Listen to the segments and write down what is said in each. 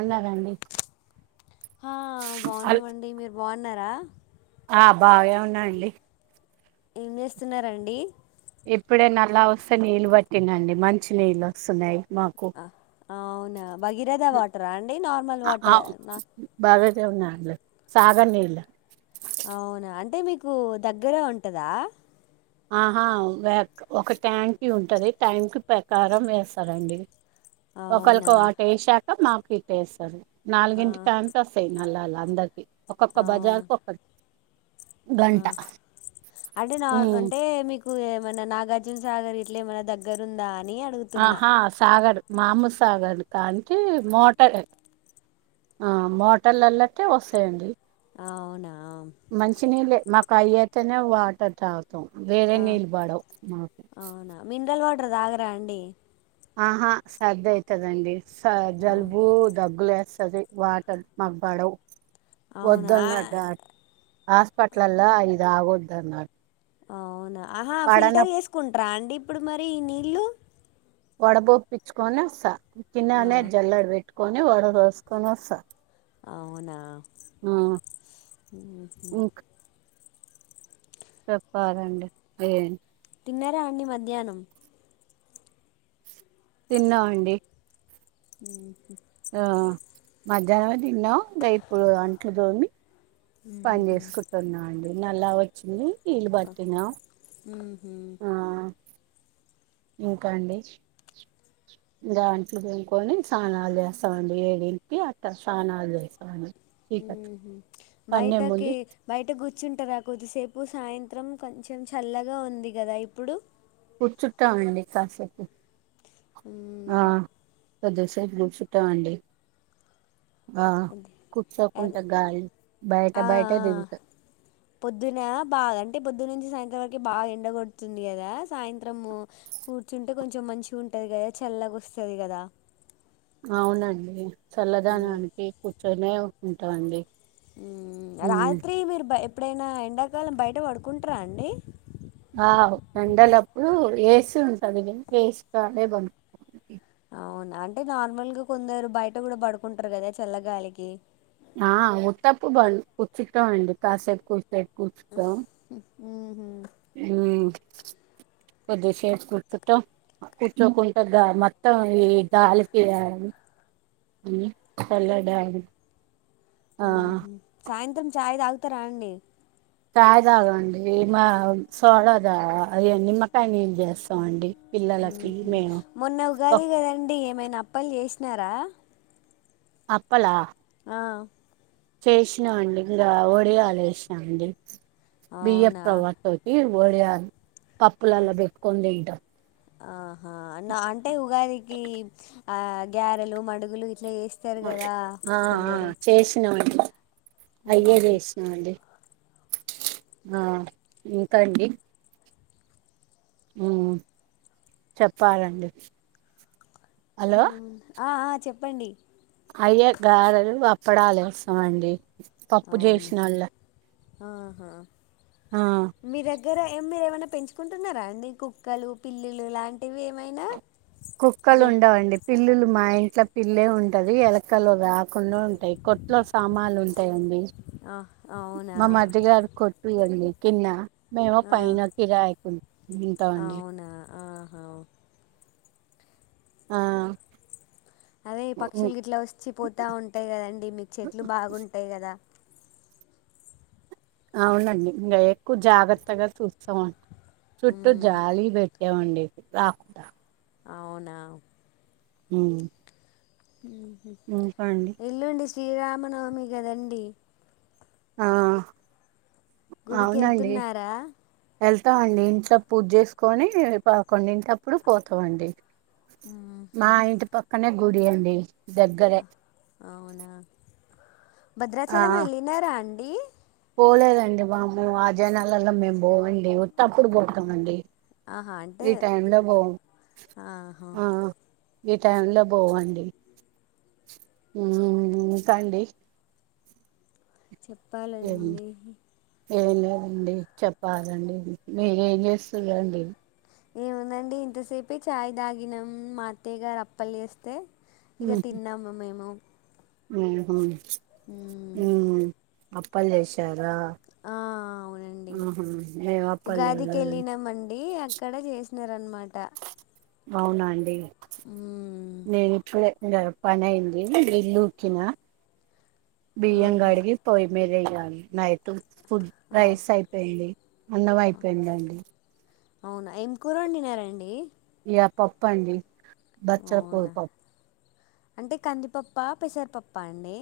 ఉన్నారా అండి ఆ బాగున్నామండి మీరు బాగున్నారా ఆ బాగే ఉన్నాండి ఏం చేస్తున్నారండి ఇప్పుడే నల్లా వస్తే నీళ్ళు పట్టినండి మంచి నీళ్లు వస్తున్నాయి మాకు అవునా! భగీరథ వాటరా అండి? నార్మల్ ఆ వాటర్ నా బాగా జీవనాడు లో సాగర్ నీళ్లు అవునా! అంటే మీకు దగ్గరే ఉంటదా ఆహా ఒక ట్యాంకి ఉంటది ట్యాంకి ప్రకారం వేస్తారండి ఒకరికి అవునా! వాటు వేసాక మాకు ఇటు వేస్తారు ఆ! నాలుగింటి కాంచి వస్తాయి నల్లాలు అందరికి ఒక్కొక్క అవును. బజార్ కు ఒక్క ఆ! గంట అంటే నా ఉమ్. అంటే మీకు ఏమైనా నాగార్జున సాగర్ ఇట్లే ఏమన్నా దగ్గర ఉందా అని అడుగుతున్నా. ఆహా సాగర్ మామూ సాగర్ కానికి మోట యే ఆ మోటల్లల్లకే వస్తాయండి అవునా మంచినీళ్ళే మాకు అయి అయితేనే వాటర్ తా [inaudible] వేరే ఆ! నీళ్ళు పడవు మాకు టర్ తాగరా అండి ఆహా సద్దైతదండి స ఆ! జలుబు దగ్గులేస్ టది వాటర్ మాకు పడవు అవునా! వద్దన్నట్ట హాస్పెటల్లల్ల అది తాగొద్దన్నారు అవునా ఆహా పడన ఫిల్టర్ చేసుకుంటరా అండి ఇప్పుడు మరి ఈనీళ్ళు వడబొప్పిచ్చుకోని వస్తా కిన్నానే ఆ! జల్లెడ పెట్టుకొని వాడరోసుకొని వస్తా అవునా ఆ ఊహూ ఇంక చెప్పాలండి ఏం తిన్నార అండి మధ్యాహ్నం తిన్నావండి ఉ ఆ మధ్యాహ్నం తిన్నాం ఆ ఇపుడు అంట్లు తోమి పని చేసుకుంటున్నా అండి నల్లా వచ్చింది నీళ్ళు పట్టినా ఉ ఆ ఇంకా అండి దాంటిదేనుకోని స్నానాలు చేస్తామండి ఏడింటి అట్ట స్నానాలు చేస్తామండి చీకట్లో ఉహు పనే బయటకి ముందు బయట గు కూర్చుంటారా కొద్దిసేపు సాయంత్రం కొంచెం చల్లగా ఉంది కదా ఇప్పుడు కూర్చుంటామండి కాసేపు ఆ మ్మ్ కొద్దిసేపు గ్రూప్ చుట్టామండి ఆ అదే అదే కూర్చోకుంటే గాలి బయట ఆ ఆ బయటే దింత్ పొద్దున బాగాంటే పొద్దు నుంచి సాయం వరకు బాగా ఎండ కొడుతుంది కదా సాయంత్రము కూర్చుంటే కొంచెం మంచిగా ఉంటంది కదా చల్ల వస్తది కదా అవునండి మ్మ్ చల్లదనానికి కూర్చొనే ఉంటాండి రాత్రి మీరు ఎప్పుడైనా ఎండాకాలం బయట పడుకుంటారా అండి ఇప్పుడు ఏసి ఉంటది ఏసీలోనే పండుకుంటాం అవునా అంటే నార్మల్ గా కొందరు బయట కూడా పడుకుంటారు కదా చల్లగాలికి ఆ ఉత్తప్పు బం కూర్చుంటాం అండి కాసేపు కూర్సేపు కూర్చుంటాం ఉహు ఉ కొద్దిసేపు కూర్చుంటాం కూర్చోకుంటా మొత్తం ఈ గాలికి చల్ల గాలి సాయంత్రం చాయ్ తాగుతారా అండి చాయ తాగండి మా సోడా తా ఏంది నిమ్మకాయ నీళ్లు చేస్తామండి పిల్లలకి ఉహు మేము మొన్న ఉగాది కదండి ఏమైనా అప్పలు చేసినారా అప్పల ఆ చేసినామండి ఇ వడియాల చేసినాండి బియ్య అవునా పవాటోకి ఒడియాలు పప్పులల్లా పెట్టుకొని తింటాం ఆహా అంటే ఉగాదికి ఆ గారెలు మడుగులు ఇట్లా చేస్తారు కదా ఆ ఆ కొందరు చేసిన మండి అయ్యే ఉహు చేసినామండి ఆ ఇంకా అండి ఉ చెప్పాలండి ఉ హలో ఆ ఆ చెప్పండి అయ్యా గారలు, అప్పడాల ఏస్తమండి పప్పు అవునా చేసిన వాళ్ళు ఆహా ఆ దిర ఎమ్మి ఏమైనా పెంచుకుంటున్నారా అండి కుక్కలు, పిల్లులు ఇలాంటివి ఏమైనా జ కుక్కలు ఉండవుండి పిల్లులు మా ఇ ఇట్ల పిల్లే ఉంటది ఎలకలు రాకుండా ఉంటాయి కొట్లో సామాన్లు ఉంటాయండి ఆ అవునా మ మదిగారు కొట్టు ఉంది కింద మేము ఆ పైన కిరాయికు ఉంటాం అండి అవునా ఆహా ఆ అదే పక్షుల గ ఇట్లా వచ్చి పోతా ఉంటాయి కదండి మీకు చెట్లు బాగుంటాయి కదా అవునండి ఇంకా ఎక్కువ జాగ్రత్తగా చూస్తాంట చుట్టూ ఉమ్ జాలీ పెట్ ఎవండి రాకుండా అవునా హు హు ఎల్లుండి శ్రీరామనవమి కదండి ఆ గుడికి అవునండి వెళ్తున్నారా వెళ్తామండి ఇంట్లో పూజ చేసుకొని పదకొండు ఇంటి అప్పుడు పోతామండి మా ఇంటి పక్కనే గుడి అండి దగ్గరే అ అవునా ఆ భద్రాచలం వెళ్ళినారా అండి పోలేదండి బాబు ఆ జనాలల్ల మేము పోవండి ఉతప్పుడు పోతామండి ఆహా అంటే ఈ టైమ్ లో పోము ఆహా ఆ ఈ టైం లో పోవండి హు ఇంకా అండీ చెప్పాలండి ఏం లేదండి చెప్పాలండి మీర ఏం చేస్తురు అండి ఏముందండి ఇంతసేపు చాయ్ తాగినం మా అతయ్య గారు అప్పల్ చేస్తే ఇగ తిన్నాము మేము ఉహు ఉ అప్పల్ చేశారా అవునండి ఉహు ఎం అప్పలు చెయ్యలే అండి ఇక్కడ చేసినారు అన్నమాట అవునండి నేను ఇప్పుడే ఇగ పని అయింది ఇల్లు ఉకిన బియ్యం ఆహా కడిగి పొయ్యి మీద నైట్ ఫుడ్ ఆ రైస్ అయిపోయింది అన్నం అయిపోయిందండి అవునా ఏం కూర వండినారండి ఇగ పప్పు అండి బచ్చల అవునా కూూరపప్పు అంటే కందిపప్ప పెసరిపప్ప అండి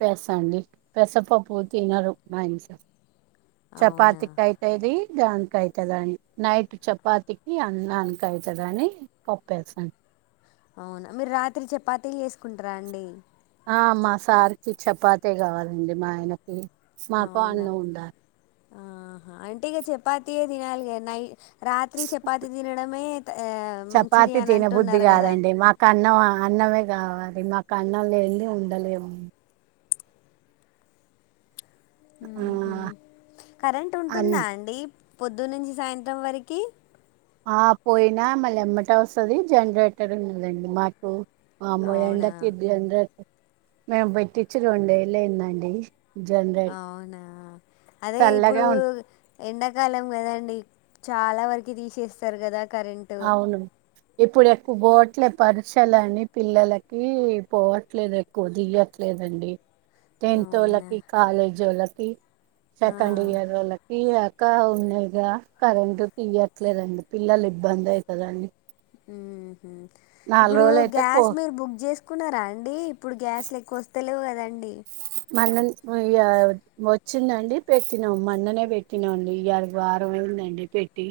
పెసా అండి పెసరు పప్పు తినరు మా ఇంట్ల అవునా చపాతి కి అయితది దానికి అయితదాని నైట్ చపాతికి అన్నానికి అయితే దాని పప్పేసాను అవునా మీరు రాత్రి చపాతీలు చేసుకుంటారా అండి ఆ మా సార్ కి చపాతే కావాలండి మా ఆయనకి మాకు అవునా అన్నం ఉండాలి ఆహా అంటే ఇక చపాతి తినాలేగా నై రాత్రి చపాతి తినడమే ఏ మంచిది చపాతి అని తినబుద్ధి అంటున్నారు కదా కాదండి మాకు అన్నం మే కావాలి మాకు అన్నం లేంది ఉండలేము ఆ, హు కరెంట్ అన్ ఉంటుందా అండి పొద్దు నుంచి సాయంత్రం వారికి ఆ పోయినా మళ్ళీ ఎమ్మట వస్తుంది జనరేటర్ ఉన్నదండి మాకు వామ్మో అవునా ఎండకి జనరేటర్ మేము పెటిచ్చి రెండు ఏళ్లయిందండి అవునా అదే ఇప్పుడు చల్లగా ఉం ఎండాకాలం కదండి చాలా వరకు తీసేస్తారు కదా కరెంటు అవును ఇప్పుడు ఎక్కువ బోట్ ఇట్లే పరీక్షల అని పిల్లలకి పోవట్లేదు ఎక్కువ తియట్లేదండి టెన్త్ అవునా వోళ్లకి కాలేజీ వోళ్ళకి ఆ సెకండ్ ఇయర్ వోల్లకి కా ఉన్నాయిగా కరెంట్ తీయట్లేదండి పిల్లలు ఇబ్బంది అయితే దాని ఉహు ఇప్పుడు అయితే పో గ్యాస్ మీరు బుక్ చేసుకున్నారా అండి ఇప్పుడు గ్యాస్ లు ఎక్కువ వస్తలేవు కదండి మల్ల ఇయాల వచ్చిందండి పెట్టినాం మన్ననే పెట్టినాండి ఇ ఎన్ని రోజులైంది పెట్టి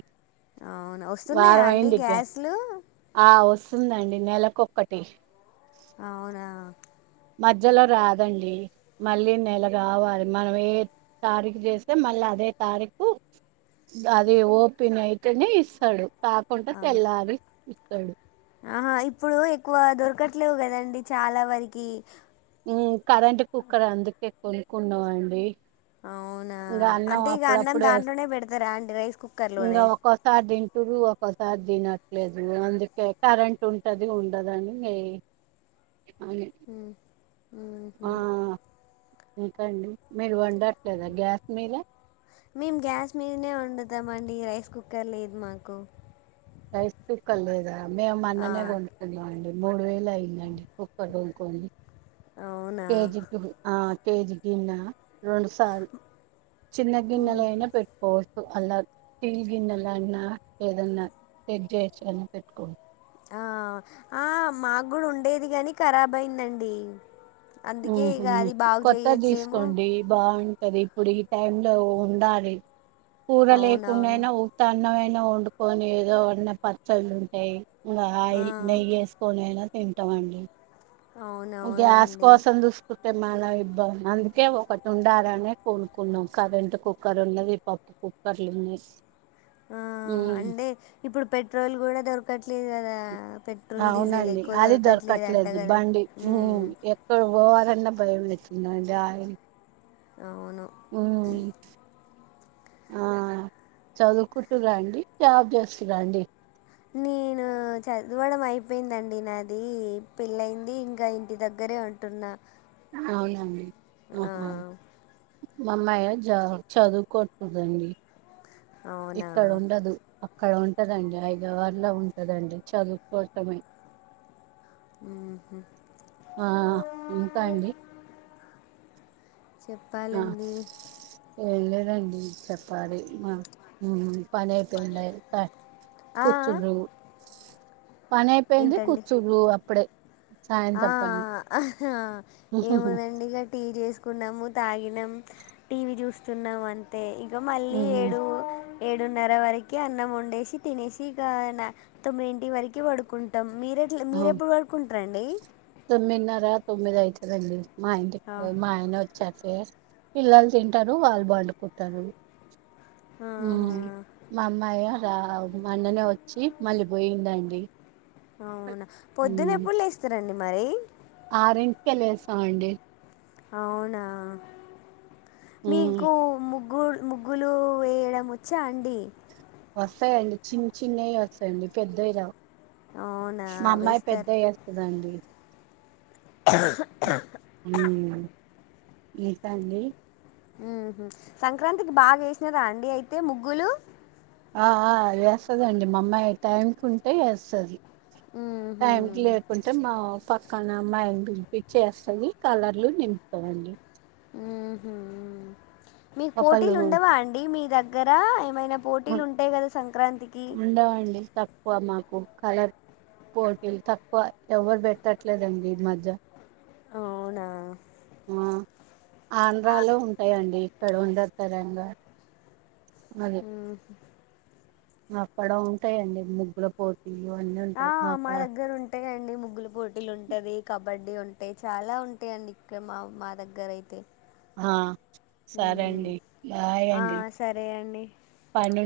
అవునా వస్తున్నాయా వారం అండి అయింది ఆ గ్యాస్ గ్యాస్లు వస్తుందండి నెలకొకటి అవునా మధ్యలో రాదండి మళ్ళీ నెల కావాలి మనం ఏ తారీఖు చేస్తే మళ్ళీ అదే తారీఖు అది ఓపెన్ అయితేనే ఇస్తాడు కాకుండా ఆ తెల్లారి ఇస్తాడు ఆహా ఇప్పుడు ఎక్కువ దొరకట్లేవు కదండి చాలా వరకి ఉమ్ కరెంట్ కుక్కర్ అందుకే కొనుక్కున్నావండి అవునా ఇంకా అన్నాం అంటే ఇక అన్నం అప్పుడప్పుడే దాంట్లోనే పెడతారా అండి రైస్ ఇంకా కుక్కర్లోనే ఒక్కోసారి తింటురు ఒకసారి తినట్లేదు అందుకే కరెంట్ ఉంటది ఉండదని అవును ఆహ ఇకండి మీరు వండట్లేదా గ్యాస్ మీద మేము గ్యాస్ మీదనే వండుతాం అండి రైస్ కుక్కర్ లేదు మాకు రైస్ కుక్కర్ లేదా మేం ఆ మొన్ననే కొనుకున్నాం అండి మూడు వేలు అయిందండి కుక్కర్ కొనుక్కోని అవునా కేజీకి ఆ కేజీ గిన్నా రెండు సార్లు చిన్న గిన్నెలయినా పెట్టుకోవచ్చు అలా స్టీల్ గిన్నెలన్నా ఏదన్నా చెక్ చేసి గాని పెట్టుకోవచ్చు ఆ ఆ మాకు కూడా ఉండేది గాని కరాబ్ అయిందండి ఉ అందుకే ఇక అది బాగు కొత్తది చేయట్లేము తీసుకోండి బాగుంట ది ఇప్పుడు ఈ టైం లో ఉండాలి కూర లేకుండా అవునవును అయినా ఉత్త అన్నం అయిన వండుకొని ఏదో ఉన్నా పచ్చళ్ళు ఉంటాయి ఇంకా ఆ ఆయిల్ నెయ్యి వేసుకొనైనా తింటాం మండి గ్యాస్ అవునవునండి కోసం చూసు కుంటే మళ ఇబ్బంది అందుకే ఒకటి ఉండాలనే కోనుకున్నాం కరెంట్ కుక్కర్ ఉన్నది పప్పు కుక్కర్లు ఉన్నాయి ఆ ఉమ్, అంటే ఇప్పుడు పెట్రోల్ కూడా దొరకట్లేదు కదా పెట్రోల్ డీజిల్ అవునండి ఎక్కువ అది అంట దొరకట్లేదు కదా బండి ఉమ్ ఎక్కడ పోవాలన్నా భయమే [unintelligible] అవును ఉమ్ ఆ చదువుకుంటురండి జాబ్ చేస్తురాండి నేనా చదవడం అయిపోయిందండి నాది పెళ్లయింది ఇంకా ఇంటి దగ్గరే ఉంటున్నా అవునాండి ఆ ఆహా మాఅమ్మాయ్య చ చదువు కుంటుంది అండి అవునా ఇక్కడ ఉండదు అక్కడ ఉంటదండి హైదరాబాద్ లో ఉంటదండి చదువుకోవటమే ఉమ్, ఆ ఇంకా అండి ఆ చెప్పాలండి ఏంలేదండి చెప్పాలి మా పని అయిపోయింది ఆ కుర్చుర్రు పని అయిపోయింది ఏంటండి కూర్చురు అప్పుడే ఆ సాయంత్రం పని ఆహ ఏమోనండి ఇక టీ చేసు కున్నాము తాగినం టీవీ చూస్తున్నాం అంతే ఇక మళ్ళీ ఉమ్, ఏడు ఏడున్నర వరకు అన్నం వండేసి తినేసి ఇక తొమ్మిడి ఇంటి వరకు పడుకుంటాం మీరెట్లా ఆ, మీరు ఎప్పుడు పడుకుంట్రు అండి తొమ్మిదిన్నర తొమ్మిది అయితదండి మా ఇంటికి ఆ పొయి మా ఆయన వచ్చాక ఎం పిల్లలు తింటారు వాళ్ళు పండుకుంటారు ఆహా! ఉమ్ మా అమ్మాయా దా మొన్ననే వచ్చి మళ్ళీ పోయిందండి అవునా పొద్దున ఉమ్ ఎప్పుడు లేస్తారండి మరి ఆరింటికే లేస్తామండి అవునా, ఉమ్ మీకు ముగ్ గ్గు ముగ్గులు వేయడం వచ్చా అండి వస్తయండి చిన్న చిన్నయి వస్తయండి పెద్దవి రావ్ అవునా! మా అమ్మాయి వేస్తారు పెద్దయేస్తదండి మికా అండి ఉమ్ హు, సంక్రాంతికి బాగ ఏసిన్రా అండి అయితే ముగ్గులు ఆ ఆ ఏస్తదండి మా అమ్మాయి టైంకు ఉంటే ఏస్తది టైంకి మ్మ్హ్మ్. లేకుంటే మా పక్కనమ్మాయిని పిల్పిచ్చేస్తది కలర్లు నింపుతమండి మీకు ఒకళ్ళు పోటీలుండవా అండి మీ దగ్గర మైన పోటీలుంటయి గదా సంక్రాంతి ఉండవండి తక్కువ మాకు కలర్ పోటీల్ తక్కువ, ఎవరు పెట్టట్లేదండి ఈ మధ్య. అవునా ఆ ఆంధ్రాలో ఉంటయండి ఇక్కడ ఉండదు తెలంగాన్ ఉమ్ హు అక్కడ ఉంటయండి ముగ్గుల పోట్ ఆ మా దగ్గరుంటయండి ముగ్గుల పోటీలు ఉంటది కబడ్డీ ఉన్ టయ్ చాలా ఉంటయండి ఇక్కడ మా మా దగ్గరయితే ఆ సరే ఉమ్ అండి బాయ్ ఆ అండి సరే అండి పని ఉంది.